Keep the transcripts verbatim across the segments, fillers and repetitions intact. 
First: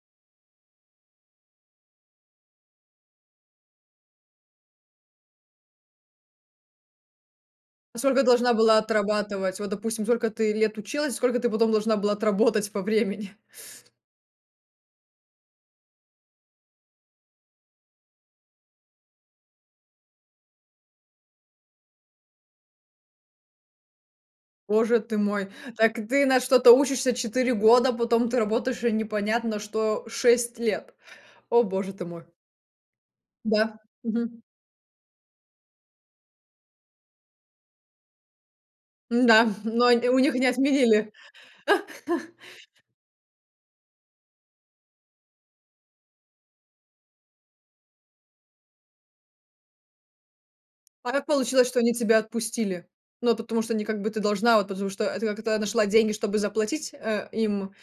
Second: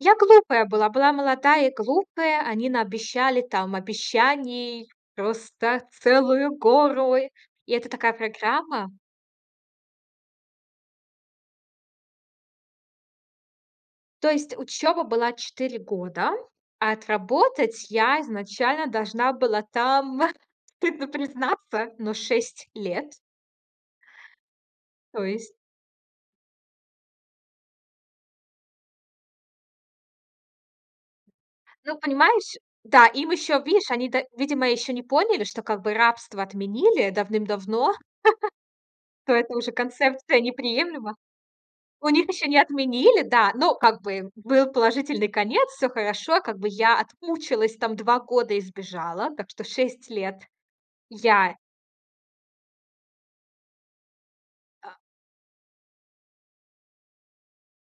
Я глупая была. Была молодая и глупая. Они наобещали там обещаний, просто целую гору. И это А такая сколько должна была программа отрабатывать? Вот, допустим, сколько ты лет училась, сколько ты потом должна была отработать по времени? То есть учёба была года года, а отработать я изначально должна была там, стыдно признаться, но шесть лет. Боже ты То мой, есть так ты на что-то учишься четыре года, потом ты работаешь и непонятно что шесть лет. О боже Ну, ты мой. понимаешь, да, им ещё, Да, видишь, они, да мгм. видимо, ещё не поняли, что как бы рабство отменили давным-давно, то М-да, эта уже но, э, у них концепция не отменили. неприемлема. У них ещё не отменили, да. Но как бы был положительный конец, всё хорошо. Как бы я отмучилась там два года и сбежала. Так что шесть лет А как я получилось, что они тебя отпустили? Ну, потому что не как бы ты должна, а вот потому А. что, э это как-то нашла деньги, чтобы заплатить, э, им,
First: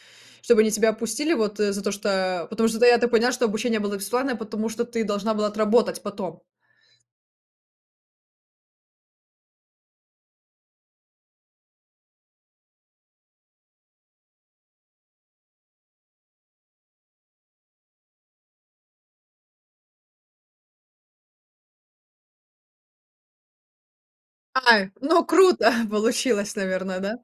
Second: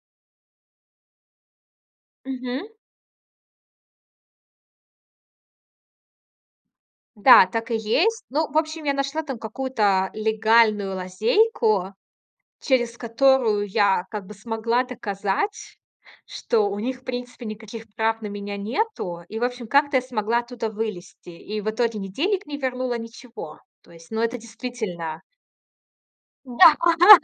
чтобы они тебя опустили, вот, э, за то, что, э, Мгм. потому что да, я так понимаю, что обучение было бесплатное, потому что ты должна была отработать потом. Да, так и есть. Ну, в общем, я нашла там какую-то легальную лазейку, через которую я как бы смогла доказать, что у них, в принципе, никаких прав на меня нету. И, в общем, как-то я смогла оттуда вылезти. И в итоге ни денег не вернула, ничего. То есть, ну, это Ай, действительно ну, круто получилось, Да. наверное, да?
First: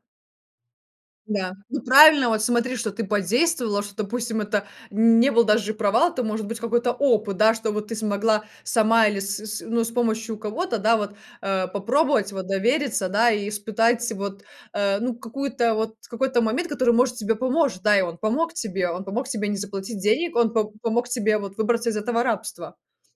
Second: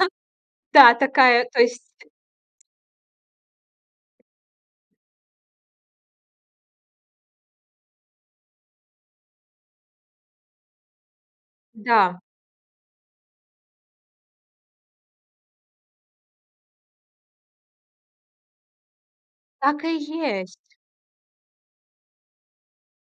Да, такая Да, то ну есть правильно, вот смотри, что ты подействовала, что, допустим, это не был даже провал, это может быть какой-то опыт, да, что вот ты смогла сама или с с, ну, с помощью кого-то, да, вот, э, Да. попробовать, вот довериться, да, и испытать вот, э, ну, какую-то вот, какой-то момент, который, может, тебе поможет, да, и он помог тебе, он помог тебе не Так и заплатить денег, он п есть. помог тебе вот выбраться из этого рабства.